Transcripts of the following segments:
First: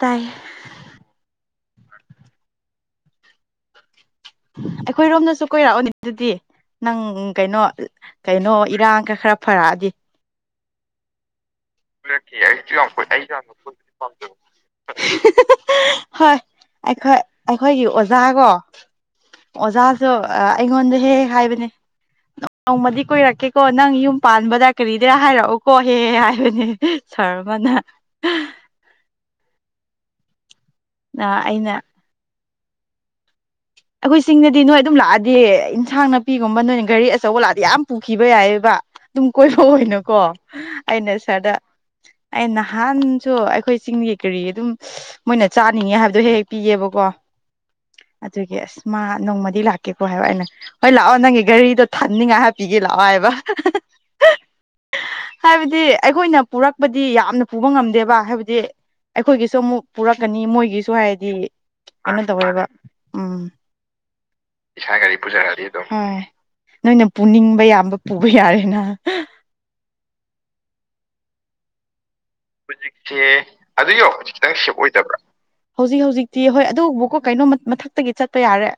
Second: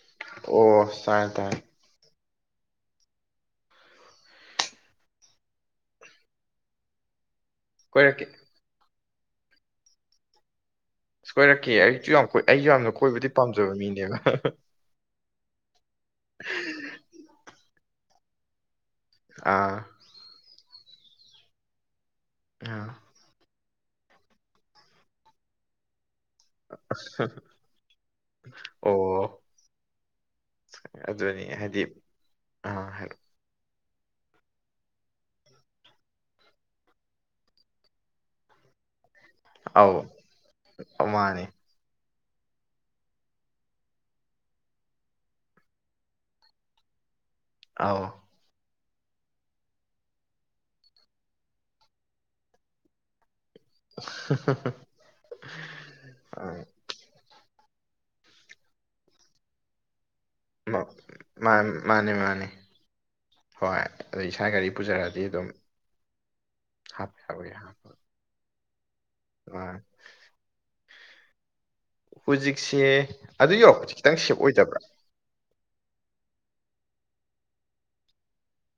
ꯇꯥꯏ ꯑꯣ ꯇꯥꯏꯦ ꯇꯥꯏ ꯑꯩꯈꯣꯏꯔꯣꯝꯗꯁꯨ ꯀꯣꯏꯔꯛꯑꯣꯅꯦ ꯑꯗꯨꯗꯤ ꯅꯪ ꯀꯩꯅꯣ ꯀꯣꯏꯔꯛꯀꯦ ꯀꯩꯅꯣ ꯏꯔꯥꯡ ꯈꯔ ꯐꯔꯛꯑꯗꯤ ꯑꯁ ꯀꯣꯏꯔꯛꯀꯦ ꯑꯩꯁꯨ ꯌꯥꯝ ꯀꯣꯏ ꯑꯩꯁꯨ ꯌꯥꯝ ꯌꯥꯝꯅ ꯑꯩ ꯀꯣꯏꯕꯗꯤ ꯌꯥꯝ ꯄꯥꯝꯖꯕ ꯃꯤꯅꯦꯕ ꯄꯝꯗꯕ ꯍꯣꯏ ꯑꯩꯈꯣꯏ ꯑꯩꯈꯣꯏꯒꯤꯖꯥ ꯑꯣꯖꯥꯒꯣ ꯑꯥ ꯑꯣꯖꯥꯁꯨ ꯑꯩꯉꯣꯟꯗ ꯍꯦꯛ ꯍꯦꯛ ꯍꯥꯏꯕꯅꯦ ꯑꯥ ꯅꯣꯡꯃꯗꯤ ꯀꯨꯏꯔꯛꯀꯦꯀꯣ ꯅꯪ ꯌꯨꯝ ꯄꯥꯟꯕꯗ ꯀꯔꯤꯗ ꯍꯥꯏꯔꯛꯎꯀꯣꯍꯦꯍꯦ ꯍꯥꯏ ꯅꯦ ꯁꯔꯃꯅ ꯑꯣ ꯑꯗꯨꯅꯤ ꯑꯩꯅ ꯍꯥꯏꯗꯤ ꯑꯥ ꯑꯩꯈꯣꯏ ꯆꯁꯤꯡꯅꯗꯤ ꯅꯣꯏ ꯑꯗꯨꯝ ꯂꯥꯛꯑꯗꯤ ꯏꯟꯁꯥꯡ ꯅꯥꯄꯤꯒꯨꯝꯕ ꯅꯣꯏꯅ ꯘꯔꯤ ꯑꯆꯧꯕ ꯂꯥꯛꯑꯗꯤ ꯌꯥꯝ ꯄꯨꯈꯤꯕ ꯌꯥꯏꯑꯕ ꯑꯗꯨꯝ ꯀꯣꯏꯕ ꯑꯧ ꯑꯣꯏꯅꯀꯣ ꯑꯩꯅ ꯃꯥꯅꯦ ꯁꯥꯔꯗ ꯑꯦ ꯅꯍꯥꯟꯁꯨ ꯑꯩꯈꯣꯏ ꯆꯤꯡꯒꯤ ꯀꯔꯤ ꯑꯗꯨꯝ ꯃꯣꯏꯅ ꯆꯥꯅꯤꯡꯉꯦ ꯍꯥꯏꯕꯗꯣ ꯍꯦꯛ ꯍꯦꯛ ꯄꯤꯌꯦꯕꯀꯣ ꯑ ꯑꯗꯨꯒꯤ ꯑꯁ ꯃꯥ ꯅꯣꯡꯃꯗꯤ ꯂꯥꯛꯀꯦꯀꯣ ꯍꯥꯏꯕ ꯑꯩꯅ ꯍꯣꯏ ꯂꯥꯛꯑꯣ ꯅꯪꯒꯤ ꯒꯥꯔꯤꯗꯣ ꯊꯥꯅꯤꯡꯉꯥꯏ ꯍꯥꯏꯞꯄꯤꯒꯦ ꯂꯥꯛꯑꯣ ꯍꯥꯏꯕ ꯍꯥꯏꯕꯗꯤ ꯑꯩꯈꯣꯏꯅ ꯑꯥ ꯄꯨꯔꯛꯄꯗꯤ ꯌꯥꯝꯅ ꯄꯨꯕ ꯉꯝꯗꯦꯕ ꯍꯥꯏꯕꯗꯤ ꯑꯩꯈꯣꯏꯒꯤꯁꯨ ꯑꯃꯨꯛ ꯄꯨꯔꯛꯀꯅꯤ ꯃꯥ ꯃꯣꯏꯒꯤꯁꯨ ꯍꯥꯏꯗꯤ ꯃꯥ- ꯃꯥꯅꯦ ꯑꯃ ꯃꯥꯅꯦ ꯇꯧꯔꯕ ꯎꯝ ꯏꯁꯥ ꯒꯥꯔꯤ ꯄꯨꯖꯔꯛꯑꯗꯤ ꯑꯗꯨꯝ ꯅꯣꯏꯅ ꯍꯥꯞ ꯌꯥꯕꯨꯗꯤ ꯄꯨꯅꯤꯡꯕ ꯍꯥꯞ ꯌꯥꯝꯕ ꯄꯨꯕ ꯌꯥꯔꯦꯅ ꯃꯥꯅꯦ ꯍꯧꯖꯤꯛꯁꯦ ꯑꯗꯨꯣ ꯍꯧꯖꯤꯛ ꯈꯤꯇꯪ ꯁꯦꯞ ꯑꯣꯏꯗꯕ꯭ꯔꯥ ꯍꯧꯖꯤꯛ ꯍꯧꯖꯤꯛꯇꯤ ꯍꯣꯏ ꯑꯗꯨꯕꯨꯀꯣ ꯀꯩꯅꯣ ꯃꯊꯛꯇꯒꯤ ꯆꯠꯄ ꯌꯥꯔꯦ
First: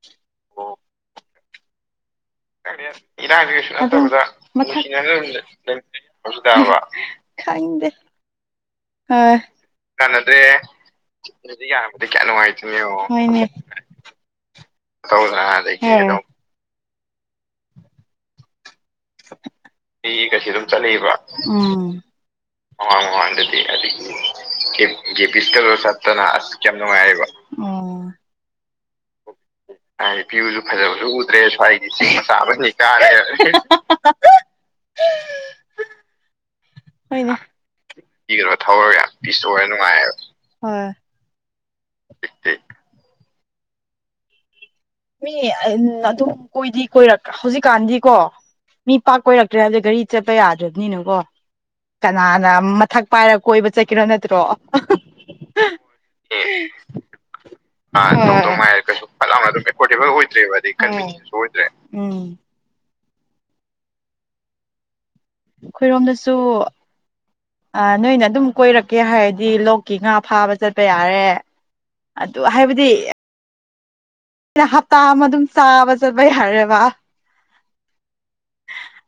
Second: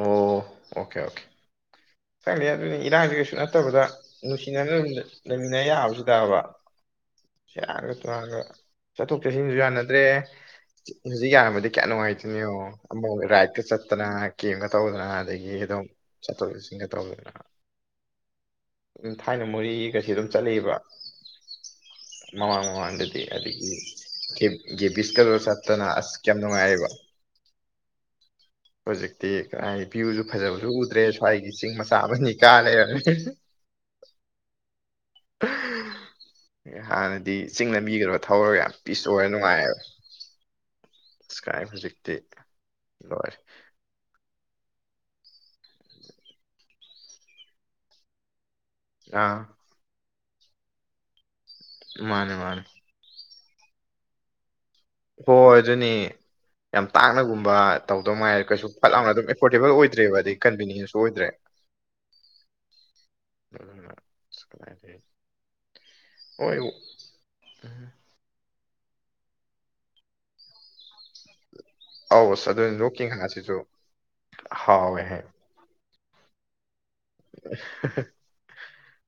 ꯑꯣ ꯑꯣ ꯑꯣꯀꯦ ꯑꯣꯀꯦ ꯆꯪꯂꯤ ꯑꯗꯨꯅꯤ ꯏꯔꯥꯡꯁꯦ ꯀꯩꯁꯨ ꯅꯠꯇꯕꯗ ꯅꯨꯡꯁꯤꯅꯅ ꯂꯩꯃꯤꯟꯅ ꯌꯥꯕꯁꯨ ꯇꯥꯕ ꯈꯪꯗꯦ ꯌꯥꯒ ꯇꯣꯒ ꯆꯠꯊꯣꯛ ꯍꯣꯏ ꯆꯠꯁꯤꯟꯁꯨ ꯌꯥꯅꯗ꯭ꯔꯦ ꯀꯥꯟꯅꯗ꯭ꯔꯦ ꯍꯧꯖꯤꯛ ꯌꯥꯔꯕꯗꯤ ꯀꯌꯥ ꯅꯨꯡꯉꯥꯏꯇꯣꯏꯅꯤꯣ ꯑꯃ ꯔꯥꯏꯗꯇ ꯆꯠꯇꯅ ꯏꯁꯦꯝꯒ ꯇꯧꯗꯅ ꯑꯗꯒꯤ ꯑꯗꯨꯝ ꯆꯠꯊꯣꯛ ꯆꯠꯁꯤꯟꯒ ꯇꯧꯗꯅ ꯑꯗꯨꯝ ꯊꯥꯏꯅ ꯃꯣꯔꯦꯒꯁꯤ ꯑꯩ ꯀꯩꯁꯤ ꯑꯗꯨꯝ ꯆꯠꯂꯛꯏꯕ ꯆꯠꯂꯕ ꯃꯃꯥꯡ ꯑ ꯃꯃꯥꯡꯗꯗꯤ ꯑꯗꯒꯤ ꯋꯥꯗꯗꯤ ꯒꯦꯕꯤꯁꯀꯗꯣ ꯄꯤꯁꯇꯜ ꯆꯠꯇꯅ ꯑꯁ ꯁꯥꯇꯅ ꯑ ꯀꯌꯥꯝ ꯀꯦꯝꯅ ꯅꯨꯡꯉꯥꯏꯌꯦꯕ ꯎꯝ ꯍꯧꯖꯤꯛꯇꯤ ꯀꯗꯥꯏ ꯚ꯭ꯌꯨꯁꯨ ꯍꯥꯏꯗꯤ ꯄꯤꯌꯨꯁꯨ ꯐꯖꯕꯁꯨ ꯎꯗ꯭ꯔꯦ ꯆꯤꯡ ꯁ꯭ꯋꯥꯏꯒꯤ ꯃꯆꯥ ꯏꯁꯤꯡ ꯑꯃꯅꯤ ꯀꯥ ꯃꯆꯥꯅꯤ ꯀꯥꯔꯦ ꯂꯩꯔꯕꯅꯤ [unintelligible] ꯍꯥꯟꯅꯗꯤ ꯆꯤꯡꯅꯕꯤꯒꯗ꯭ꯔꯕ ꯄꯤꯒꯗꯕ ꯊꯧꯔꯒ ꯄꯤꯁ ꯌꯥꯝ ꯑꯣꯏꯦ ꯅꯨꯡꯉꯥꯏ ꯑꯣꯏꯔ ꯅꯨꯡꯉꯥꯏꯌꯦꯕ ꯍꯣꯏ ꯑꯗꯩ ꯀꯥꯏ ꯍꯧꯖꯤꯛꯇꯤ ꯂꯔꯦ ꯃꯤ ꯑꯗꯨꯝ ꯀꯣꯏꯗꯤ ꯀꯣꯏꯔꯛ ꯍꯧꯖꯤꯛꯀꯥꯟꯗꯤꯀꯣ ꯃꯤ ꯄꯥꯛ ꯑꯥ ꯀꯣꯏꯔꯛꯇ꯭ꯔꯦ ꯑꯗꯨꯗ ꯒꯥꯔꯤ ꯆꯠꯄ ꯌꯥꯗ꯭ꯔꯕꯅꯤꯅꯀꯣ ꯃꯥꯅꯦ ꯀꯅꯥꯅ ꯃꯥꯅꯦ ꯃꯊꯛ ꯄꯥꯏꯔꯛꯄ ꯀꯣꯏꯕ ꯆꯠꯀꯔꯣ ꯅꯠꯇ꯭ꯔꯣ ꯍꯣꯏ ꯑꯗꯨꯅꯤ ꯌꯥꯝ ꯇꯥꯛꯅꯒꯨꯝꯕ ꯇꯧꯗꯧꯉꯥꯏꯔ ꯀꯩꯁꯨ ꯐꯠ ꯂꯥꯎꯅ ꯑꯗꯨꯝ ꯑꯦꯐꯣꯔꯗꯦꯕꯜ ꯑꯣꯏ ꯊ ꯑꯣꯏꯗ꯭ꯔꯦꯕ ꯀꯟꯁꯨ ꯑꯣꯏꯗ꯭ꯔꯦ ꯎꯝ ꯑꯩꯈꯣꯏꯔꯣꯝꯗꯁꯨ ꯅꯣꯏꯅ ꯑꯗꯨꯝ ꯀꯣꯏꯔꯛꯀꯦ ꯍꯥꯏꯔꯗꯤ ꯂꯣꯛꯀꯤ ꯉꯥ ꯐꯥꯕ ꯆꯠꯄ ꯌꯥꯔꯦ ꯑꯧꯁ ꯑꯗꯨ ꯂꯣꯛꯀꯤꯡ ꯍꯥꯥꯁꯤꯁꯨ ꯑꯩꯅ ꯍꯞꯇꯥ ꯑꯃ ꯑꯗꯨꯝ ꯆꯥꯕ ꯆꯠꯄ ꯌꯥꯔꯦꯕ [unintelligible]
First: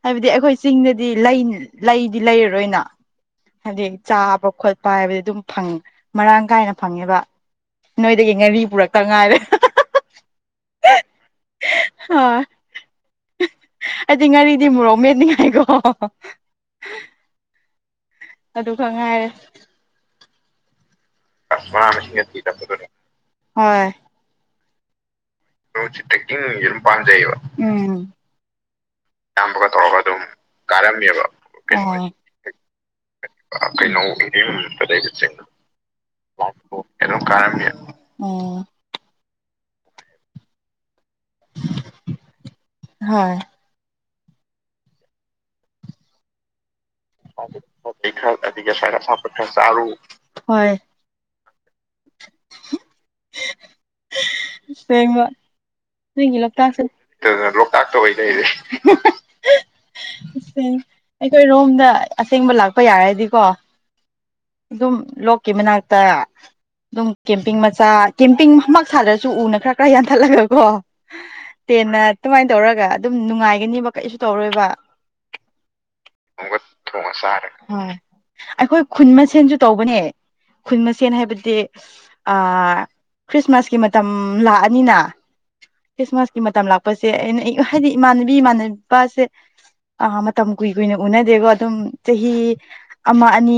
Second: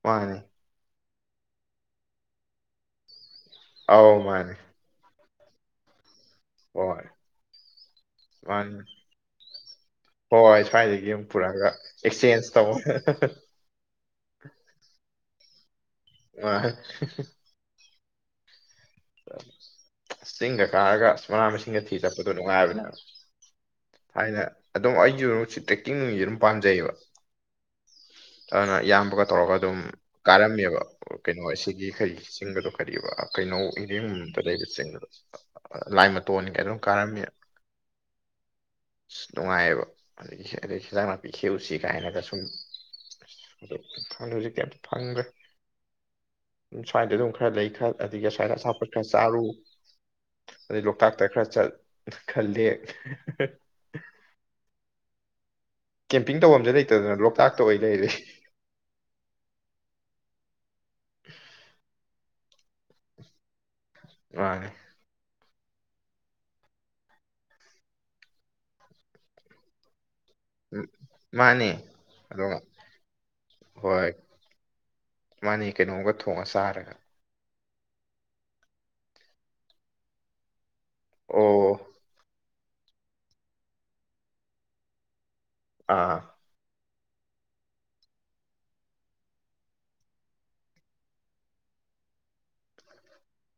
ꯍꯥꯏꯕꯗꯤ ꯃꯥꯅꯤ ꯑꯩꯈꯣꯏ ꯆꯤꯡꯗꯗꯤ ꯂꯩ ꯂꯩꯗꯤ ꯂꯩꯔꯔꯣꯏꯅ ꯍꯥꯏꯗꯤ ꯑꯧ ꯆꯥꯕ ꯃꯥꯅꯤ ꯈꯣꯠꯄ ꯍꯥꯏꯕꯗꯤ ꯑꯗꯨꯝ ꯐꯪꯉ ꯃꯔꯥꯡ ꯀꯥꯏꯅ ꯍꯣꯏ ꯐꯪꯉꯦꯕ ꯅꯣꯏꯗꯒꯤ ꯉꯥꯔꯤ ꯄꯨꯔꯛꯀ ꯉꯥꯏꯔꯦ ꯍꯣꯏ ꯍꯣꯏ ꯁ꯭ꯋꯥꯏꯗꯒꯤ ꯑꯃꯝ ꯄꯨꯔꯛꯑꯒ ꯑꯦꯛꯆꯦꯟꯖ ꯇꯧ ꯍꯥꯏꯗꯤ ꯉꯥꯔꯤꯗꯤ ꯃꯣꯔꯣꯛ ꯃꯦꯠꯅꯤꯡꯉꯥꯏꯀꯣ ꯑ ꯑꯗꯨ ꯈ ꯉꯥꯏꯔꯦ ꯑꯁ ꯆꯤꯡꯒ ꯀꯥꯔꯒ ꯃꯅꯥ ꯃꯁꯤꯡꯒ ꯊꯤ ꯆꯠꯄꯗꯣ ꯅꯨꯡꯉꯥꯏꯕꯅꯦꯕ ꯍꯣꯏ ꯊꯥꯏꯅ ꯑꯗꯨꯝ ꯅꯣꯡꯁꯤ ꯇ꯭ꯔꯦꯛꯀꯤꯡ ꯑꯗꯨꯝ ꯇ꯭ꯔꯦꯛꯀꯤꯡꯁꯦ ꯄꯥꯟꯖꯩꯌꯦꯕ ꯄꯥꯝꯖꯩꯌꯦꯕ ꯎꯝ ꯑꯗꯨꯅ ꯏꯌꯥꯝꯕꯒ ꯇꯧꯔꯒ ꯑꯗꯨꯝ ꯀꯥꯔꯝꯃꯦꯕ ꯀꯩꯅꯣ ꯁꯤꯒꯤ ꯈꯔꯤ ꯆꯤꯡꯒꯗꯣ ꯈꯔꯤꯕꯔꯤꯕ ꯀꯩꯅꯣ ꯏꯗꯤꯗ ꯂꯩꯕ ꯆꯤꯡꯕꯗ ꯑꯗꯩꯗ ꯆꯤꯡ ꯂꯥꯏ ꯃꯇꯣꯟ ꯀ ꯑꯗꯨꯝ ꯀꯥꯔꯝꯃꯤ ꯎꯝ ꯅꯨꯡꯉꯥꯏꯌꯦꯕ ꯑꯗꯒꯤ ꯑꯗꯩ ꯍꯦꯟꯖꯥꯡ ꯅꯥꯄꯤ ꯈꯦꯎꯁꯤ ꯀꯥꯏꯅꯒ ꯁꯨꯝ ꯍꯣꯏ ꯑꯗꯨ ꯍꯧꯖꯤꯛꯇꯤ ꯑꯝꯇ ꯐꯪꯈ꯭ꯔꯦ ꯁ꯭ꯋꯥꯏꯗ ꯑꯗꯨꯝ ꯈꯔ ꯂꯩ ꯈꯔ ꯑꯗꯒꯤ ꯁ꯭ꯃꯥꯏꯅ ꯑꯁꯥ ꯣꯏ ꯈꯔ ꯆꯥꯔꯨ ꯍꯣꯏ ꯑꯗꯩ ꯂꯣꯛꯇꯥꯛꯇ ꯈꯔ ꯆꯠ ꯈꯜꯗꯦ ꯁꯦꯡ ꯅꯪꯒꯤ ꯇꯧꯕꯝꯁꯦ ꯂꯣꯛꯇꯥꯛꯁꯤ ꯂꯩꯇꯗꯅ ꯑꯣꯏ ꯂꯣꯛꯇꯥꯛꯇ ꯂꯩꯔꯦ ꯑꯣꯏꯅ ꯂꯩꯁꯦ ꯑꯩꯈꯣꯏ ꯔꯣꯝꯗ ꯑꯁꯦꯡꯕ ꯂꯥꯛꯄ ꯌꯥꯔꯗꯤꯀꯣ ꯃꯥꯅꯦ ꯑꯗꯨ ꯑꯗꯨꯝ ꯂ ꯀ ꯃꯅꯥꯛꯇ ꯑꯗꯨꯝ ꯀꯦꯝꯄꯤꯡ ꯃꯆꯥ ꯀꯦꯝꯄꯤꯡ ꯁꯥꯗ꯭ꯔꯁꯨ ꯎꯅ ꯈꯔ ꯈꯔ ꯊꯠꯂꯒ ꯀꯣ ꯎꯝ ꯃꯥꯅꯦ ꯇꯦꯟꯅ ꯑꯗꯨꯃꯥꯏꯅ ꯑꯗꯨꯒ ꯇꯧꯔꯒ ꯑꯗꯨꯝ ꯅꯨꯡꯉꯥꯏꯒꯅꯤꯕ ꯍꯣꯏ ꯀꯩꯁꯨ ꯇꯧꯔꯣꯏꯕ ꯃꯥꯅꯦ ꯀꯩꯅꯣꯝꯒ ꯊꯣꯡꯑ ꯊꯣꯡꯉ ꯆꯥꯔꯒ ꯊꯣꯡꯉ ꯆꯥꯔꯦ ꯍꯣꯏ ꯑꯩꯈꯣꯏ ꯈꯨꯟ ꯃꯁꯦꯟꯁꯨ ꯇꯧꯕꯅꯦ ꯈꯨꯟ ꯃꯁꯦꯟ ꯍꯥꯏꯕꯗꯤ ꯑꯣ ꯑ ꯄꯁꯦ ꯑꯩꯅ ꯍꯥꯏꯗꯤ ꯏꯃꯥꯟꯅꯕꯤ ꯏꯃꯥꯟꯅꯕꯁꯦ ꯑꯥ ꯃꯇꯝ ꯀꯨꯏ ꯀꯨꯏꯅ ꯎꯅꯗꯦꯀꯣ ꯑꯗꯨꯝ ꯆꯍꯤ ꯑꯃ ꯑꯅꯤ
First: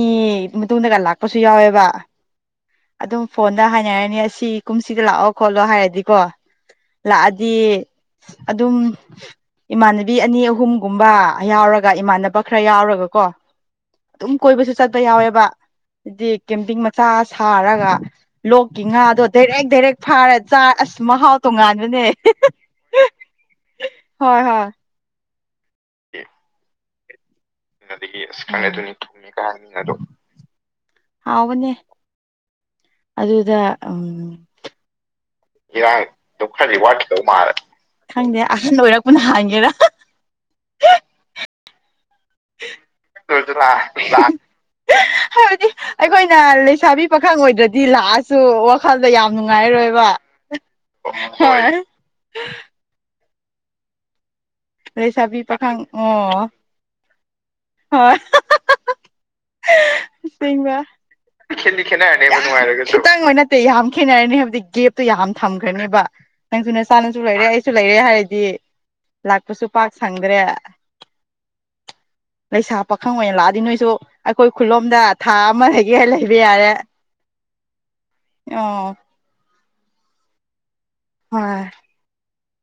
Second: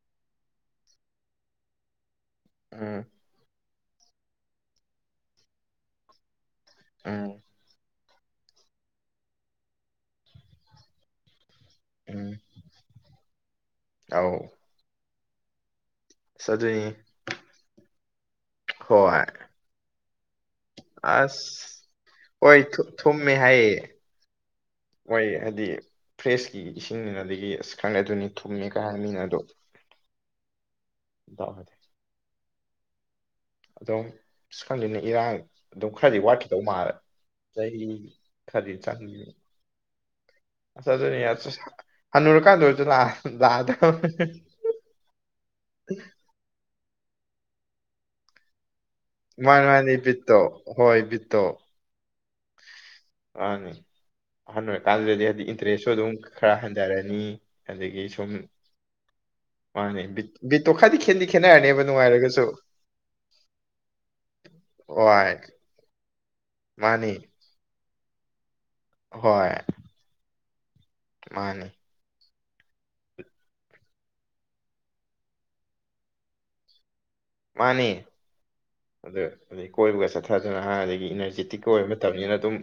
ꯃꯇꯨꯡꯗꯒ ꯂꯥꯛꯄꯁꯨ ꯌꯥꯎꯋꯦꯕ ꯑꯗꯨꯝ ꯐꯣꯟ ꯗ ꯍꯥꯏꯅꯔꯅꯤ ꯑꯁꯤ ꯀꯨꯝꯁꯤꯗ ꯂꯥꯛꯑꯣ ꯈꯣꯠꯂꯣ ꯍꯥꯏꯔꯗꯤꯀꯣ ꯂꯥꯛꯑꯗꯤ ꯑꯗꯨꯝ ꯏꯃꯥꯟꯅꯕꯤ ꯑꯅꯤ ꯑꯍꯨꯝꯒꯨꯝꯕ ꯌꯥꯎꯔꯒ ꯏꯃꯥꯟꯅꯕ ꯈꯔ ꯌꯥꯎꯔꯒ ꯀꯣ ꯑꯗꯨꯝ ꯀꯣꯏꯕꯁꯨ ꯆꯠꯄ ꯌꯥꯎꯋꯦꯕ ꯗꯤ ꯀꯝꯇ ꯃꯆꯥ ꯉ ꯂꯣꯛꯀꯤ ꯉꯥꯗꯣ ꯍꯣꯏ ꯗꯥꯏꯔꯦꯛ ꯗꯥꯏꯔꯦꯛ ꯐꯥꯔ ꯆꯥ ꯑꯁ ꯃꯍꯥꯎ ꯇꯣꯡꯉꯥꯟꯕꯅꯦ ꯍꯣꯏ ꯊꯨꯝꯃꯦ ꯍꯥꯏ ꯍꯣꯏ ꯍꯣꯏ ꯍꯥꯏꯗꯤ ꯐ꯭ꯔꯦꯁꯀꯤ ꯏꯁꯤꯡꯅꯤꯅ ꯑꯗꯒꯤ ꯑꯁ ꯈꯪꯉꯦ ꯑꯗꯒꯤ ꯑꯗꯨꯅꯤ ꯑꯁ ꯈꯪꯉꯦ ꯊꯨꯝꯃꯦ ꯀ ꯍꯥꯏ ꯃꯤꯅ ꯑꯗꯣ ꯍꯅꯦ ꯗꯥꯎꯗꯤ ꯑꯗꯨꯗ ꯎ ꯑꯗꯨꯝ ꯑꯁ ꯈꯪꯗꯦꯅꯦ ꯏꯔꯥꯡ ꯑꯗꯨꯝ ꯏꯔꯥꯡ ꯈꯔꯗꯤ ꯋꯥꯠꯈꯤꯗꯧ ꯈꯔ ꯃꯥꯜꯂꯦ ꯋꯥꯠꯗꯧ ꯃꯥ ꯆꯍꯤ ꯈꯪꯗꯦ ꯑꯍꯟ ꯑꯣꯏꯔꯛꯄꯅ ꯍꯥꯡꯒꯦꯔ ꯑ ꯑꯗꯨꯅꯤ ꯌꯥ ꯍꯥꯏꯕꯗꯤ ꯑꯩꯈꯣꯏꯅ ꯁꯥꯕꯤ ꯄꯥꯈꯪ ꯑꯣꯏꯗ꯭ꯔꯗꯤ ꯂꯥꯛꯑꯁꯨ ꯋꯥꯈꯜꯗ ꯌꯥꯝ ꯃꯥꯅꯤ ꯃꯥꯅꯤ ꯅꯨꯡꯉꯥꯏꯔꯣꯏꯕ ꯕꯤꯠꯇꯣ ꯍꯣꯏ ꯍꯣꯏ ꯑꯅꯦ ꯑꯍꯜ ꯑꯣꯏꯔꯀꯥꯟꯗꯨꯗꯗꯤ ꯂꯩꯁꯥꯕꯤ ꯍꯥꯏꯗꯤ ꯄꯥꯈꯪ ꯏꯟꯇꯔꯦꯁꯁꯨ ꯑꯗꯨꯝ ꯑꯣ ꯈꯔ ꯍꯟꯊꯔꯅꯤ ꯑꯗꯒꯤ ꯁꯨꯝ ꯍ ꯃꯥꯅꯦ ꯕꯤꯠ ꯕꯤꯠꯇꯣ ꯕ ꯈꯔꯗꯤ ꯈꯦꯠꯗꯤ ꯈꯦꯠꯅꯔꯅꯦꯕ ꯅꯨꯡꯉꯥꯏꯔꯒꯁꯨ ꯈꯦꯅꯔ ꯈꯤꯇꯪ ꯅꯠꯇꯦ ꯌꯥꯝ ꯈꯦꯠꯅꯔꯅꯤ ꯍꯥꯏꯕꯗꯤ ꯒꯦꯞꯇꯨ ꯍꯣꯏ ꯌꯥꯝ ꯊꯝꯈ꯭ꯔꯅꯦꯕ ꯅꯪꯁꯨ ꯅ ꯃꯥꯅꯤ ꯆꯥꯅꯁꯨ ꯂꯩꯔꯦ ꯑꯩꯁꯨ ꯂꯩꯔꯦ ꯍꯥꯏꯔꯗꯤ ꯂꯥꯛꯄꯁꯨ ꯄꯥꯛ ꯁꯪꯗ꯭ꯔꯦ ꯃꯥꯅꯦ ꯂꯩꯁꯥ ꯄꯥꯈꯪ ꯑꯣꯏꯅ ꯂꯥꯛꯑꯗꯤ ꯅꯣꯏꯁꯨ ꯑꯩꯈꯣꯏ ꯈꯨꯂꯣꯝꯗ ꯊꯥ ꯑꯃꯗꯒꯤ ꯂꯩꯕ ꯌꯥꯔꯦ ꯃꯥꯅꯤ ꯑꯣ ꯑꯗꯨ ꯑꯩ ꯀꯣꯏꯕꯒ ꯆꯠꯊꯗꯨꯅꯥꯟ ꯑꯗꯒꯤ ꯏꯅꯔꯖꯤꯦꯇꯤꯛꯀꯤ ꯑꯣꯏꯕ ꯃꯇꯝꯅꯤꯅ ꯑꯗꯨꯝ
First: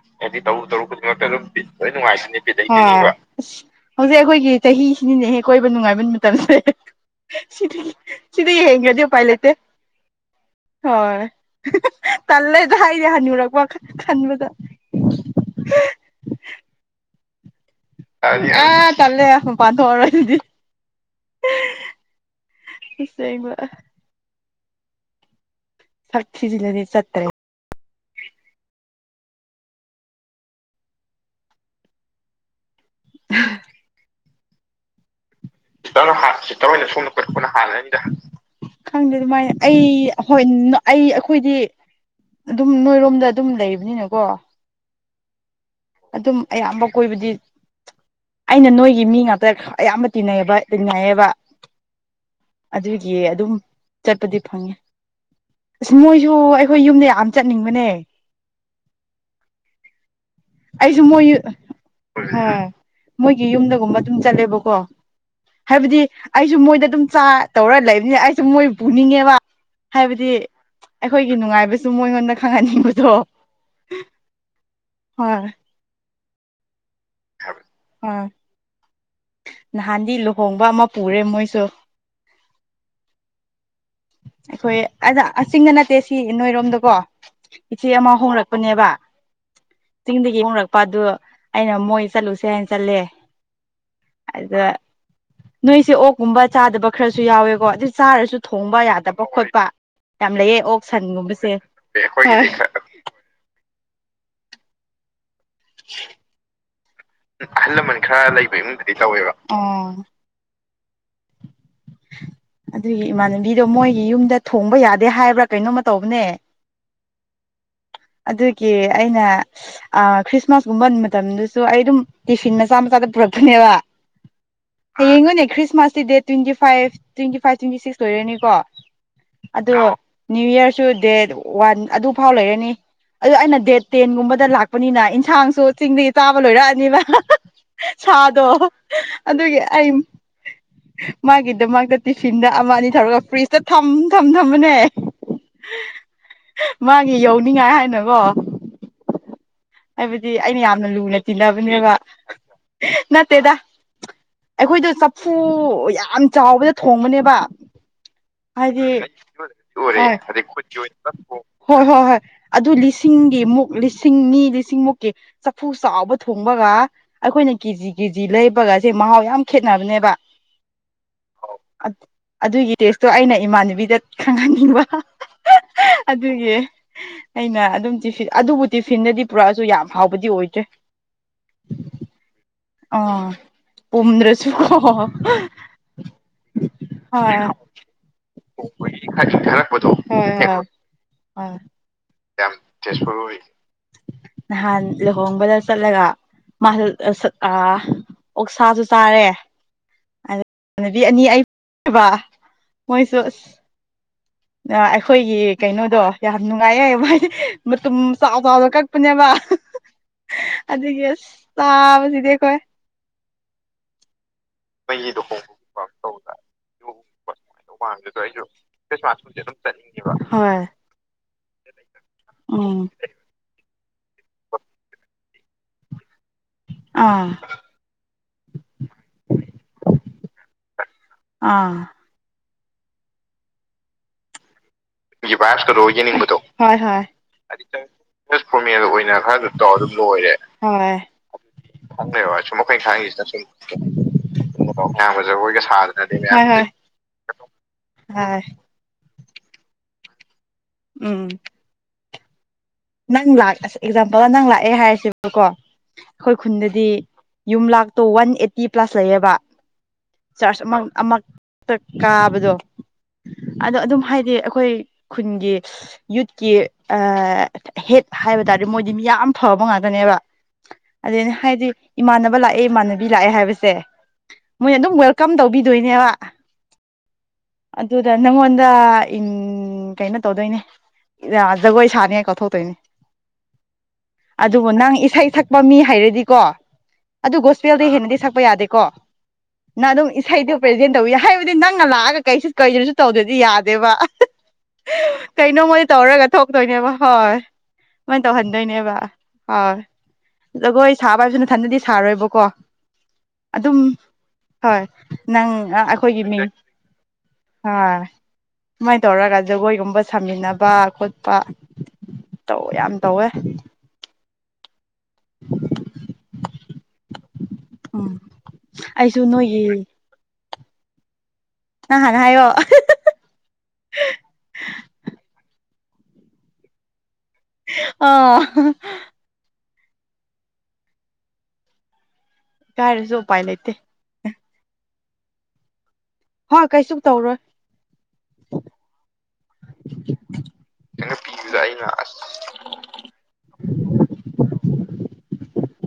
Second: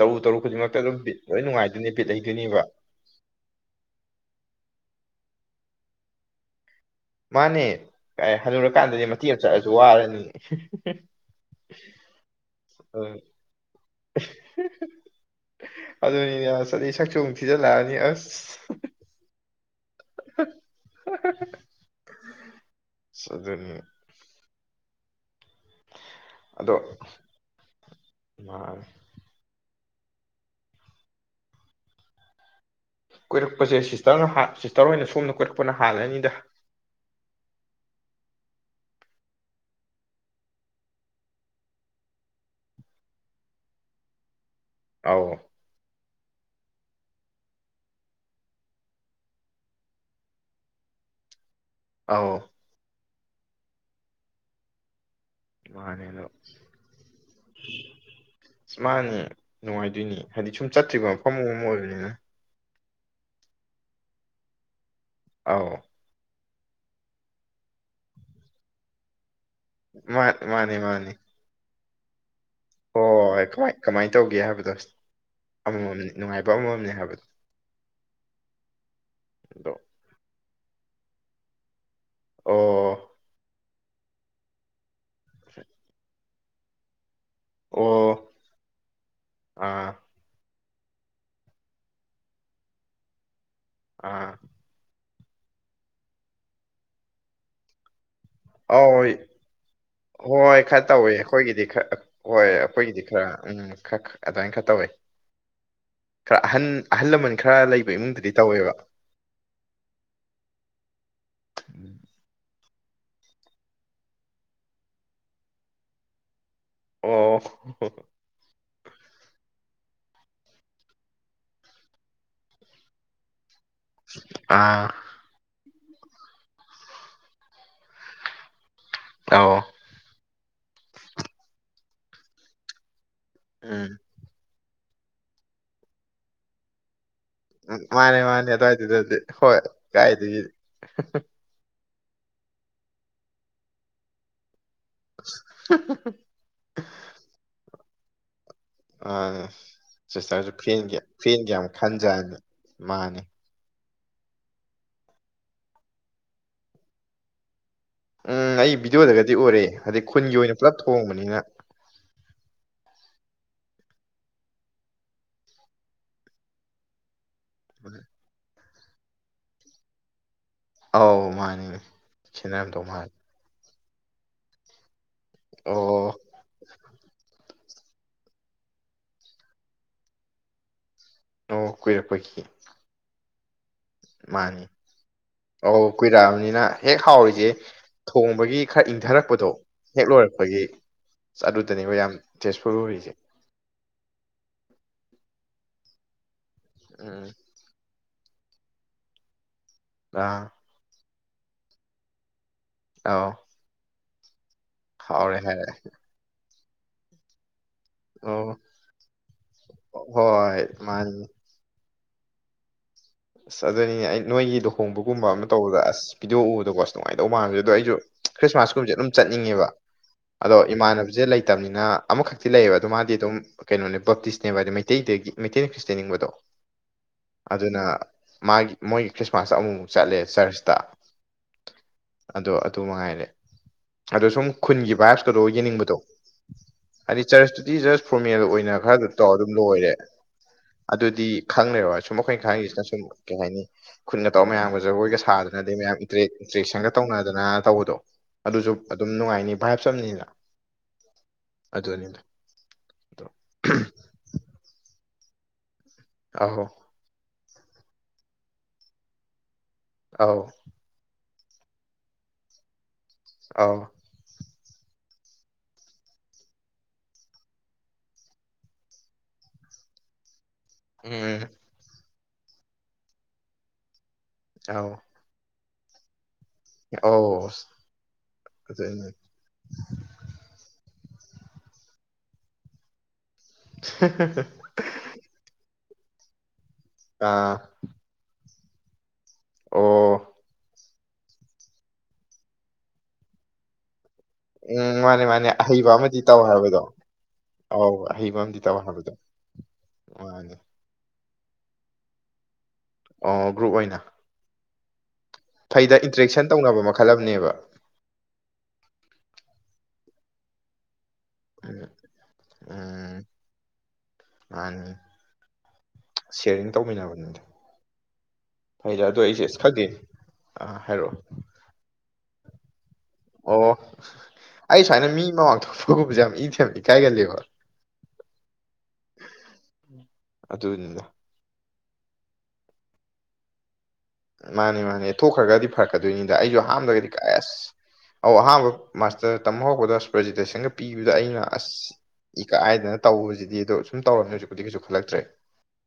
ꯇꯧꯔꯨ ꯇꯧꯔꯨ ꯍꯥꯏꯗꯤ ꯇꯔꯨ ꯇꯔꯨ ꯕꯤꯠ ꯈꯨꯗꯤꯡꯃꯛꯇ ꯂꯣꯏ ꯑꯗꯨꯝ ꯂꯣꯏ ꯅꯨꯡꯉꯥꯏꯗꯣꯏꯅꯤ ꯕꯤꯠ ꯅꯨꯡꯉꯥꯏꯁꯤꯅꯦ ꯂꯩꯗꯣꯏꯅꯦꯕ ꯐꯤꯕ ꯍꯧꯖꯤꯛ ꯑꯩꯈꯣꯏꯒꯤ ꯆꯍꯤꯁꯤꯅꯤꯅꯦꯍꯦꯛ ꯀꯣꯏꯕ ꯅꯨꯡꯉꯥꯏꯕ ꯃꯇꯝꯁꯦ ꯁꯤ ꯃꯥꯅꯦ ꯑꯦ ꯁꯤꯗꯤ ꯌꯦꯡꯒ꯭ꯔꯗꯤ ꯍꯅꯨꯔꯀꯥꯟꯗꯗꯤ ꯎꯄꯥꯏ ꯃꯇꯦꯛ ꯑꯃ ꯂꯩꯇꯦ ꯆꯠꯂꯁꯨ ꯋꯥꯔꯅꯤ ꯍꯣꯏ ꯇꯜꯂꯦꯗ ꯑꯗꯨ ꯍꯥꯏꯅꯦ ꯈꯟꯨꯔꯛ ꯋꯥ ꯈꯟꯕꯗ ꯑꯗꯨ ꯑꯗꯨꯅꯤ ꯁꯆꯣ ꯑ ꯆꯂꯦ ꯄꯥꯊ ꯋꯥꯔꯗꯤ [unintelligible] ꯑꯁ ꯕ ꯑꯗꯨꯅꯤ ꯁꯥꯁꯤꯤ ꯖꯤꯂꯦꯅꯦ ꯆꯠꯇꯔꯦ ꯃꯥ ꯀꯣꯏꯔꯛꯄꯁꯦ ꯁꯤꯁꯇꯔꯅ ꯁꯤꯁꯇꯔ ꯑꯣꯏꯅ ꯁꯣꯝꯅ ꯀꯣꯏꯔꯛꯄꯅ ꯈꯤꯇꯪ ꯍꯥꯜꯂꯅꯤꯗ ꯈꯤꯠꯇꯪ ꯑꯣꯏꯅ ꯁꯣꯝꯅ ꯈꯣꯠꯄꯅ ꯍꯜꯂꯅꯤꯗ ꯈꯪꯗꯦ ꯑꯗꯨꯃꯥꯏꯅ ꯑꯩ ꯍꯣꯏ ꯑꯩ ꯑꯩꯈꯣꯏꯗꯤ ꯑꯗꯨꯝ ꯅꯣꯏꯔꯣꯝꯗ ꯑꯗꯨꯝ ꯂꯩꯕꯅꯤꯅꯀꯣ ꯑ ꯑꯗꯨꯝ ꯑꯌꯥꯝꯕ ꯀꯣꯏꯕꯗꯤ ꯑꯩꯅ ꯅꯣꯏꯒꯤ ꯃꯤ ꯉꯥꯛꯇ ꯑꯌꯥꯝꯕ ꯇꯤꯟꯅꯩꯌꯦꯕ ꯇꯤꯟꯅꯥꯏꯌꯦꯕ ꯑ ꯌꯦ ꯑꯗꯨꯝ ꯆꯠꯄꯗꯤ ꯐꯪꯉꯦ ꯑꯁ ꯃꯥꯅꯦ ꯑꯗꯣ ꯃꯣꯏꯁꯨ ꯑꯩꯈꯣꯏ ꯌꯨꯝꯗ ꯌꯥꯝ ꯆꯠꯅꯤꯡꯕꯅꯦ ꯑ ꯃꯥꯅꯦ ꯅꯨꯡꯉꯥꯏꯗꯣꯏꯅꯤ ꯍꯥꯏꯗꯤ ꯁꯨꯝ ꯑꯩꯁꯨ ꯆꯠꯇ꯭ꯔꯤꯕ ꯃꯣꯏ ꯃꯐꯝ ꯃ ꯑꯃ ꯑꯣꯏꯕꯅꯤꯅ ꯍꯣꯏ ꯃꯣꯏꯒꯤ ꯌꯨꯝꯗꯒꯨꯝꯕ ꯑꯗꯨꯝ ꯆꯠꯂꯦꯕꯀꯣ ꯑꯧ ꯍꯥꯏꯕꯗꯤ ꯑꯩꯁꯨ ꯃꯣꯏꯗ ꯑꯗꯨꯝ ꯆꯥ ꯇꯧꯔ ꯂꯩꯕꯅꯦ ꯑꯩꯁꯨ ꯃꯣꯏ ꯄꯨꯅꯤꯡꯉꯦꯕ ꯃꯥ ꯍꯥꯏꯕꯗꯤ ꯃꯥꯅꯦ ꯃꯥꯅꯦ ꯑꯩꯈꯣꯏꯒꯤ ꯅꯨꯡꯉꯥꯏꯕꯁꯨ ꯃꯣꯏꯉꯣꯟꯗ ꯍꯣꯏ ꯈꯪꯍꯟꯅꯤꯡꯕꯗꯣ ꯍꯣꯏ ꯍꯣꯏ ꯀꯃꯥꯏ ꯀꯃꯥꯏꯅ ꯇꯧꯒꯦ ꯍꯥꯏꯕꯗꯣ ꯍꯣꯏ ꯑꯃꯃꯝꯅꯤ ꯅꯨꯡꯉꯥꯏꯕ ꯑꯃꯝꯅꯦ ꯍꯥꯏꯕꯗ ꯑꯥ ꯅꯍꯥꯟꯗꯤ ꯂꯨꯍꯣꯡꯕ ꯑꯃ ꯄꯨꯔꯦ ꯃꯣꯏꯁꯨ ꯑꯣ ꯑꯩꯈꯣꯏ ꯑ ꯑꯁꯤꯤꯡꯗ ꯅꯠꯇꯦ ꯁꯤ ꯅꯣꯏꯔꯣꯝꯗꯀꯣ ꯏꯆꯦ ꯑꯃ ꯑꯣ ꯍꯣꯡꯂꯛꯄꯅꯦꯕ ꯑꯥ ꯆꯤꯡꯗꯒꯤ ꯍꯣꯡꯂꯛꯄ ꯅꯨꯄꯥꯗꯨꯣ ꯑꯩꯅ ꯃꯣꯏ ꯆꯠꯂꯨꯁꯦ ꯍꯥꯏꯅ ꯆꯠꯂꯦ ꯑꯥ ꯑꯗ ꯅꯣꯏꯁꯦ ꯑꯣꯛꯀꯨꯝꯕ ꯆꯥꯗꯕ ꯈꯔꯁꯨ ꯌꯥꯎꯋꯦꯀꯣ ꯑꯗꯨ ꯆꯥꯔꯁꯨ ꯊꯣꯡꯕ ꯑꯧ ꯍꯣꯏ ꯌꯥꯗꯕ ꯈꯣꯠꯄ ꯌꯥꯝ ꯂꯩꯌꯦ ꯍꯣꯏ ꯈꯔ ꯑꯣꯛ ꯇꯧꯋꯤ ꯁꯟꯒꯨꯝꯕꯁꯦ ꯑꯩꯈꯣꯏꯒꯤꯗꯤ ꯈꯔ ꯍꯣꯏ ꯑꯩꯈꯣꯏꯒꯤꯗꯤ ꯑꯩꯈꯣꯏꯒꯤꯗꯤ ꯈꯔ ꯎꯝ ꯈꯔ ꯑꯗꯨꯃꯥꯏꯅ ꯈꯔ ꯇꯧꯋꯦ ꯈꯔ ꯑꯍꯟ ꯑꯍꯜ ꯂꯃꯟ ꯈꯔ ꯑꯍꯜ ꯂꯩꯕ ꯂꯃꯟ ꯏꯃꯨꯡꯗꯗꯤ ꯈꯔ ꯂꯩꯕ ꯇꯧꯋꯦꯕ ꯏꯃꯨꯡꯗꯗꯤ ꯇꯧꯋꯦꯕ ꯑꯣ ꯑꯗꯨꯒꯤ ꯏꯃꯥꯟꯅꯕꯤꯗꯣ ꯃꯣꯏꯒꯤ ꯌꯨꯝꯗ ꯊꯣꯡꯕ ꯌꯥꯗꯦ ꯍꯥꯏꯕ꯭ꯔꯥ ꯀꯩꯅꯣꯃ ꯇꯧꯕꯅꯦ ꯎ ꯀꯦ ꯑꯩꯅ ꯈ꯭ꯔꯤꯁꯃꯥꯁꯀꯨꯝꯕ ꯃꯇꯝꯗꯨꯁꯨ ꯑꯩ ꯑꯗꯨꯝ ꯇꯤꯐꯤꯟ ꯃꯆꯥ ꯃꯆꯥꯗ ꯄꯨꯔꯛꯄꯅꯦꯕ ꯑꯥ ꯍꯉꯅꯦ Christmas date twenty five twenty five twenty six ꯑꯣꯏꯔꯅꯤꯀꯣ ꯑꯧ ꯑꯗꯣ ꯅ꯭ꯌꯨ ꯌꯔꯁꯨ ꯗꯦꯠ ꯋꯥꯟ ꯑꯗꯨꯐꯥꯎ ꯂꯩꯔꯅꯤ ꯑꯗꯨ ꯑꯩꯅ ꯗꯦꯠ ꯎꯝ ꯇꯦꯟꯒꯨꯝꯕꯗ ꯂꯥꯛꯄꯅꯤꯅ ꯏꯟꯁꯥꯡꯁꯨ ꯆꯤꯡꯗꯒꯤ ꯆꯥꯕ ꯂꯣꯏꯔꯛꯑꯅꯦꯕ ꯃꯥꯅꯦ ꯁꯥꯗꯣ ꯃꯥꯅꯦ ꯑꯗꯨꯋꯥꯏꯗꯨꯗꯗꯤ ꯍꯣꯏ ꯑꯗꯨꯒꯤ ꯑꯩ ꯀꯥꯏꯗꯒꯤ ꯃꯥꯒꯤꯗ ꯃꯥꯛꯇ ꯇꯤꯐꯤꯟꯗ ꯑꯃ ꯑꯅꯤ ꯊꯧꯔꯒ ꯐ꯭ꯔꯤꯖꯇ ꯊꯝ ꯊꯝ ꯊꯝꯕꯅꯦ ꯃꯥꯒꯤ ꯌꯧꯅꯤꯡꯉꯥꯏ ꯍꯥꯏꯅꯅꯕꯣ ꯑ ꯁꯤꯁꯇꯔꯁꯨ ꯌꯥꯝꯅ ꯐꯒ ꯂꯨꯅ ꯐꯦꯟꯒꯦ ꯌꯥꯝ ꯇꯤꯟꯅꯕꯅꯦꯕ ꯈꯟꯖ ꯍꯥꯏꯅꯤ ꯃꯥꯅꯤ ꯑꯩꯈꯣꯏꯗ ꯆꯐꯨ ꯌꯥꯝ ꯆꯥꯎꯕꯗ ꯊꯣꯡꯕꯅꯦꯕ ꯎꯝ ꯑꯩ ꯍꯥꯏꯗꯤ ꯚꯤꯗꯤꯑꯣꯗꯒꯗꯤ ꯎꯔꯦ ꯍꯥꯏꯗꯤ ꯈꯨꯟꯒꯤ ꯑꯣꯏꯅ ꯄꯨꯂꯞ ꯊꯣꯡꯕꯅꯤꯅ ꯍꯣꯏ ꯍꯣꯏ ꯍꯣꯏ ꯑꯗꯨ ꯂꯤꯁꯤꯡꯒꯤ ꯃꯨꯛ ꯂꯤꯁꯤꯡꯅꯤ ꯂꯤꯁꯤꯡꯃꯨꯛꯀꯤ ꯆꯐꯨ ꯆꯥꯎꯕ ꯊꯣꯡꯕꯒ ꯑꯩꯈꯣꯏꯅ ꯀꯦꯖꯤ ꯀꯦꯖꯤ ꯂꯩꯕꯒꯁꯦ ꯃꯍꯥꯎ ꯌꯥꯝ ꯈꯦꯠꯅꯕꯅꯦꯕ ꯑꯧ ꯃꯥꯅꯤꯅꯦ ꯑꯗꯨꯒꯤ ꯈꯦꯠꯅꯔꯝꯗꯧ ꯇꯦꯁꯇꯣ ꯃꯥꯜꯂꯦ ꯑꯩꯅ ꯏꯃꯥꯟꯅꯕꯤꯗ ꯈꯪꯍꯟꯅꯤꯡꯕ ꯑꯣ ꯑꯗꯨꯒꯤ ꯑꯩꯅ ꯑꯗꯨꯝ ꯇꯤꯐꯤꯟ ꯑꯗꯨꯕꯨ ꯇꯤꯐꯤꯟꯗꯗꯤ ꯄꯨꯔꯛꯑꯁꯨ ꯌꯥꯝ ꯍꯥꯎꯕꯗꯤ ꯑꯣꯏꯗ꯭ꯔꯦ ꯑꯣ ꯀꯨꯏꯔꯛꯄꯒꯤ ꯑꯥ ꯄꯗ꯭ꯔꯁꯨ ꯍ ꯃꯥꯅꯤ ꯑꯧ ꯀꯨꯏꯔꯛꯑꯕꯅꯤꯅ ꯍꯦꯛ ꯍꯥꯎꯔꯤꯁꯦ ꯊꯣꯡꯕꯒꯤ ꯈꯔ ꯏꯪꯊꯔꯛꯄꯗꯣ ꯍꯦꯛ ꯊꯛꯄ ꯂꯣꯏꯔꯛꯄꯒꯤ ꯑꯁ ꯑꯗꯨꯗꯅꯦꯕ ꯌꯥꯝ ꯇꯦꯁꯐꯨꯜ ꯑꯣꯏꯔꯤꯁꯦ ꯇꯦꯖꯄꯨꯔ ꯑꯣꯏ ꯅꯍꯥꯟ ꯂꯨꯍꯣꯡꯕꯗ ꯆꯠꯂꯒ ꯃꯥꯜ ꯎꯝ ꯑꯣꯛꯁꯥꯁꯨ ꯆꯥꯔꯦ ꯑ ꯑꯗꯨꯒ ꯅꯨꯄꯤ ꯑꯅꯤ ꯑꯩꯕ ꯃꯣꯏꯁꯨ ꯑꯧ ꯑꯁ ꯑꯩꯈꯣꯏꯒꯤ ꯍꯥꯎꯔꯦ ꯍꯥꯏꯔꯦ ꯀꯩꯅꯣꯗꯣ ꯌꯥꯝ ꯅꯨꯡꯉꯥꯏꯌꯦ ꯃꯣꯏꯗꯤ ꯃꯇꯨꯝ ꯆꯥꯎ ꯑꯣ ꯆꯥꯎꯅ ꯀꯛꯄꯅꯦꯕ ꯍꯣꯏ ꯑꯗꯨꯗꯒꯤ ꯑ ꯃꯥꯅꯤ ꯆꯥꯕꯁꯤꯗꯤ ꯍꯣꯏ ꯑꯁ ꯑꯗꯨꯅꯤꯅꯦ ꯑꯩ ꯅꯣꯏꯒꯤ ꯂꯨꯍꯣꯡꯕꯒꯨꯝꯕ ꯑꯃ ꯂꯨꯍꯣꯡꯕꯒꯤ ꯇꯧꯕꯗ ꯄꯥꯛ ꯑꯁ ꯇꯧꯗ ꯚꯗꯤꯑꯣ ꯎꯕꯗꯣꯀ ꯑꯁ ꯂꯨꯍꯣꯡꯕ ꯅꯨꯡꯉꯥꯏꯇꯧꯕ ꯃꯥꯟꯁꯦ ꯁꯨꯃꯥꯏꯅ ꯑꯗꯣ ꯇꯧꯕ ꯑꯩꯁꯨ ꯃꯥꯟꯕꯗꯣ ꯈ꯭ꯔꯤꯁꯃꯥꯁ ꯀꯨꯝꯕꯁꯦ ꯑꯗꯨꯝ ꯈ꯭ꯔꯤꯁꯃꯥꯁꯀꯨꯝꯕꯁꯦ ꯆꯠꯅꯤꯡꯉꯦꯕ ꯑꯗꯣ ꯍꯣꯏ ꯏꯃꯥꯟꯅꯕꯁꯦ ꯂꯩꯇꯕꯅꯤꯅ ꯑꯃꯈꯛꯇꯤ ꯂꯩꯌꯦꯕ ꯎꯝ ꯑꯗꯨꯗ ꯃꯥꯗꯤ ꯑꯗꯨꯝ ꯀꯩꯅꯣꯅꯦ ꯕꯣꯞꯇꯤꯁꯅꯦꯕ ꯍꯥꯏꯗꯤ ꯃꯩꯇꯩꯗꯒꯤ ꯃꯩꯇꯩꯅ ꯈ꯭ꯔꯤꯁꯇꯦꯟꯅꯤꯡꯕꯗꯣ ꯑꯥ ꯑꯗꯨꯅ ꯃꯥꯒꯤ ꯃꯣꯏꯒꯤ ꯈ꯭ꯔꯤꯁꯃꯥꯁ ꯑꯃꯨꯛꯃ ꯆꯠꯂꯦ ꯆꯔꯆꯇ ꯑꯥ ꯑꯗꯣ ꯑꯗꯨ ꯃꯉꯥꯏꯔꯦ ꯑꯗꯣ ꯁꯨꯝ ꯈꯨꯟꯒꯤ ꯒꯤ ꯚꯥꯏꯔꯁꯇꯗꯣ ꯚꯥꯏꯞꯁꯀꯗꯣ ꯌꯦꯡꯅꯤꯡꯕꯗꯣ ꯍꯣꯏ ꯍꯣꯏ ꯍꯥꯏꯗꯤ ꯆꯔꯁꯇꯨꯗꯤ ꯖꯁ ꯐꯣꯔꯃꯦꯜ ꯑꯣꯏꯅ ꯈꯔꯗꯨ ꯇꯧ ꯈꯔꯁꯨ ꯑꯗꯨꯝ ꯇꯧꯔ ꯑꯣꯏꯔꯦ ꯂꯣꯏꯔꯦ ꯍꯣꯏ ꯑꯗꯨꯗꯤ ꯈꯪꯦꯕ ꯁꯨꯝ ꯑꯩꯣꯏꯅ ꯈꯪꯉꯤꯁꯤꯅ ꯁꯨꯝ ꯀꯩ ꯍꯥꯏꯅꯤ ꯈꯨꯠꯅ ꯇꯧ ꯃꯌꯥꯝꯒ ꯖꯒꯣꯏꯒ ꯁꯥꯗꯅꯗꯤ ꯃꯌꯥꯝ ꯏꯟꯇꯔꯦꯛꯁꯟꯒ ꯇꯧꯅꯗꯅ ꯇꯧꯕꯗꯣ ꯍꯣꯏ ꯑꯗꯨꯁꯨ ꯑꯗꯨꯝ ꯅꯨꯡꯉꯥꯏꯅꯤ ꯚꯥꯏꯞꯆꯝꯅꯤꯅ ꯎꯝ ꯑꯗꯨꯅꯤꯅ ꯅꯪ ꯂ ꯑ ꯑꯦꯛꯖꯥꯝꯄꯜ ꯅꯪ ꯂꯥꯛꯑꯦ ꯍꯥꯏꯔꯁꯦꯕꯀꯣ ꯑꯩꯈꯣꯏ ꯑꯧ ꯈꯨꯟꯗꯗꯤ ꯌꯨꯝ ꯂꯥꯛꯇꯣ ꯋꯥꯟ ꯑꯦꯠꯇꯤ ꯄ꯭ꯂꯥꯁ ꯂꯩꯌꯦꯕ ꯑꯧ ꯆꯥꯔꯖ ꯀꯥꯕꯗꯣ ꯑꯗꯣ ꯑꯧ ꯑꯗꯨꯝ ꯍꯥꯏꯗꯤ ꯑꯩꯈꯣꯏ ꯈꯨꯟꯒꯤ ꯌꯨꯠꯀꯤ ꯍꯦꯠ ꯍꯥꯏꯕ ꯇꯥꯔꯗꯤ ꯃꯣꯏꯗꯤ ꯃꯤ ꯌꯥꯝ ꯐꯕ ꯉꯥꯛꯇꯅꯦꯕ ꯑꯗꯨꯅ ꯎꯝ ꯍꯥꯏꯗꯤ ꯏꯃꯥꯟꯅꯕ ꯂꯥꯛꯑꯦ ꯏꯃꯥꯟꯅꯕꯤ ꯂꯥꯛꯑꯦ ꯍꯥꯏꯕꯁꯦ ꯃꯣꯏꯅ ꯑꯧ ꯑꯗꯨꯝ ꯋꯦꯜꯀꯝ ꯇꯧꯕꯤꯗꯣꯏꯅꯦꯕ ꯑꯧ ꯑꯗꯨꯗ ꯅꯪꯉꯣꯟꯗ ꯑꯗꯨꯅꯤ ꯀꯩꯅꯣ ꯇꯧꯗꯣꯏꯅꯦ ꯖꯒꯣꯏ ꯁꯥꯅꯤ ꯀꯠꯊꯣꯛꯇꯣꯏꯅꯦ ꯑꯗꯨꯕꯨ ꯅꯪ ꯏꯁꯩ ꯁꯛꯄ ꯃꯤ ꯍꯥꯏꯔꯗꯤꯀꯣ ꯑꯗꯨ ꯑꯥ ꯒꯣꯁꯄꯦꯜꯗꯤ ꯍꯦꯟꯅꯗꯤ ꯁꯛꯄ ꯌꯥꯗꯦꯀꯣ ꯅ ꯑꯣ ꯑꯗꯨꯝ ꯏꯁꯩꯗꯤ ꯄ꯭ꯔꯖꯦꯟ ꯇꯧꯏ ꯍꯥꯏꯕꯗꯤ ꯅꯪꯅ ꯂꯥꯛꯑꯒ ꯀꯩꯁꯨ ꯀꯩꯁꯨ ꯇꯧꯗ꯭ꯔꯗꯤ ꯌꯥꯗꯦꯕ ꯎꯝ ꯃꯥꯅꯦ ꯃꯥꯅꯦ ꯑꯍꯩꯕ ꯀꯩꯅꯣꯃꯣꯏꯗꯤ ꯑꯃꯗꯤ ꯇꯧꯔꯒ ꯇꯧ ꯍꯥꯏꯕꯗꯣ ꯊꯣꯛꯇꯣꯏꯅꯦꯕ ꯍꯣꯏ ꯑꯧ ꯃꯣꯏ ꯑꯍꯩꯕ ꯑꯃꯗꯤ ꯇꯧ ꯇꯧꯍꯟꯗꯣꯏꯅꯦꯕ ꯍꯥꯏꯕꯗꯣ ꯃꯥꯅꯦ ꯍꯣꯏ ꯖꯒꯣꯏ ꯁꯥꯕ ꯍꯥꯏꯁꯨ ꯅꯊꯟꯗꯗꯤ ꯁꯥꯔꯣꯏꯕꯀꯣ ꯑꯣ ꯒ꯭ꯔꯨꯞ ꯑꯗꯨꯝ ꯑꯣꯏꯅ ꯍꯣꯏ ꯅꯪ ꯐꯩꯗ ꯑꯩꯈꯣꯏꯒꯤ ꯃꯤ ꯏꯟꯇꯔꯦꯛꯁꯟ ꯇꯧꯅꯕ ꯃꯈꯜ ꯑꯃꯅꯦꯕ ꯁꯨꯃꯥꯏꯅ ꯇꯧꯔꯒ ꯖꯒꯣꯏꯒꯨꯝꯕ ꯁꯥꯃꯤꯟꯅꯕ ꯈꯣꯠꯄ ꯎꯝ ꯇꯧ ꯌꯥꯝ ꯎꯝ ꯇꯧꯋꯦ ꯃꯥꯅꯤ ꯁꯤꯌꯥꯔꯤꯡ ꯇꯧꯃꯤꯟꯅꯕꯅꯤꯗ ꯎꯝ ꯐꯩꯔ ꯑꯗꯣ ꯑꯩꯁꯨ ꯑꯩꯁꯦ ꯅꯣꯏꯒꯤ ꯈꯗꯦ ꯑ ꯍꯥꯏꯔꯛꯑꯣ ꯅꯍꯥꯟꯅ ꯍꯥꯏꯌꯣ ꯑꯣ ꯑꯩ ꯁꯨꯃꯥꯏꯅ ꯃꯤ ꯃꯃꯥꯡ ꯊꯣꯛꯄꯒꯨꯝꯕꯁꯦ ꯌꯥꯝ ꯏꯊꯦꯝ ꯏꯀꯥꯏꯒꯂꯦꯕ [unintelligible] ꯑꯗꯨꯗ ꯀꯥꯏꯔꯦꯁꯨ ꯎꯄꯥꯏ ꯂꯩꯇꯦ ꯃꯥꯅꯤ ꯃꯥꯅꯦ ꯊꯣꯛꯈ꯭ꯔꯒꯗꯤ ꯐꯔꯛꯀꯗꯣꯏꯅꯤꯗ ꯑꯩꯁꯨ ꯍꯣꯏ ꯀꯩꯁꯨ ꯍꯥꯝꯂꯒꯗꯤ ꯇꯧꯔꯣꯏ ꯀꯁ ꯑꯍꯥꯟꯕ ꯃꯥꯁꯇꯔ ꯇꯝꯕ ꯍꯧꯕꯗ ꯄ꯭ꯔꯖꯦꯟꯇꯦꯁꯟꯒ ꯄꯤꯕꯗ ꯑꯩꯅ ꯑꯁ ꯏ ꯀꯥꯏꯗꯅ ꯇꯧꯕꯁꯤꯗꯤ ꯑꯗꯣ ꯁꯨꯝ ꯇꯧꯔꯝꯃꯤ ꯍꯧꯖꯤꯛꯄꯗꯤꯛ ꯀꯩꯁꯨ ꯈꯜꯂꯛꯇ꯭ꯔꯦ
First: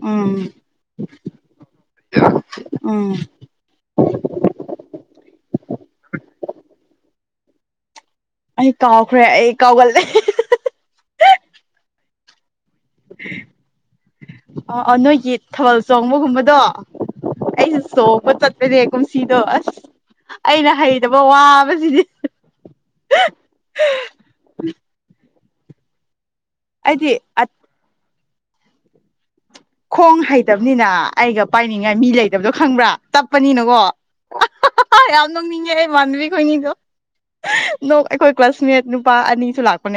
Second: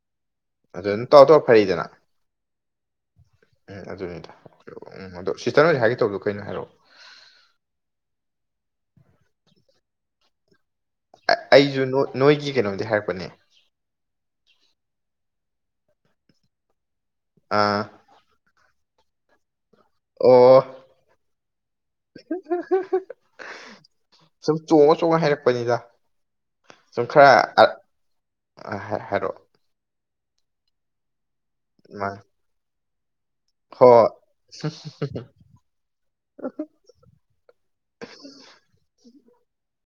ꯎꯝ ꯑꯗꯨ ꯇꯧꯔ ꯇꯧ ꯐꯔꯤꯗꯅ ꯎꯝ ꯎꯝ ꯑꯗꯨꯅꯤꯗ ꯎꯝ ꯁꯤꯁꯇ ꯅꯣꯏꯁ ꯍꯥꯏꯒꯦ ꯇꯧꯕꯗꯣ ꯑꯩꯈꯣꯏꯩꯅꯣ ꯍꯥꯏꯔꯛꯑꯣ ꯑꯩ ꯀꯥꯎꯈ꯭ꯔꯦ ꯑꯩ ꯀꯥꯎꯒꯜꯂꯦ ꯑꯩꯁꯨ ꯅꯣꯏꯒꯤ ꯀꯩꯅꯣꯝꯗꯤ ꯍꯥꯏꯔꯛꯄꯅꯦ ꯑ ꯑ ꯅꯣꯏꯒꯤ ꯊꯥꯕꯜ ꯆꯣꯡꯕꯒꯨꯝꯕꯗꯣ ꯑꯩꯁꯨ ꯑꯥ ꯆꯣꯡꯕ ꯆꯠꯄꯅꯦ ꯀꯨꯝꯁꯤꯗꯣ ꯑꯁ ꯑꯣ ꯑꯩꯅ ꯍꯩꯇꯕ ꯋꯥꯕꯁꯤꯗꯤ ꯁꯨꯝ ꯆꯣꯡꯉ ꯆꯣꯡꯉ ꯍꯥꯏꯔꯛꯄ ꯊꯣꯛꯅꯤꯗ ꯁꯨꯝ ꯑꯩꯗꯤ ꯈꯔ ꯍꯥꯏꯔꯛꯑꯣ ꯈꯣꯡ ꯍꯩꯇꯕꯅꯤꯅ ꯑꯩꯒ ꯄꯥꯏꯅꯤꯡꯉꯥꯏ ꯃꯤ ꯂꯩꯇꯕꯗꯣ ꯈꯪꯕ꯭ꯔꯥ ꯇꯞꯄꯅꯤꯅꯀꯣ ꯌꯥꯝ ꯅꯣꯡꯅꯤꯡꯉꯦ ꯃꯥꯟꯅꯕꯤ ꯈꯣꯏꯅꯤꯗꯣ ꯑꯩꯈꯣꯏ ꯀ꯭ꯂꯁ ꯃꯤꯅꯤꯠ ꯅꯨꯄꯥ ꯑꯅꯤꯁꯨ ꯂꯥꯛꯄꯅꯦ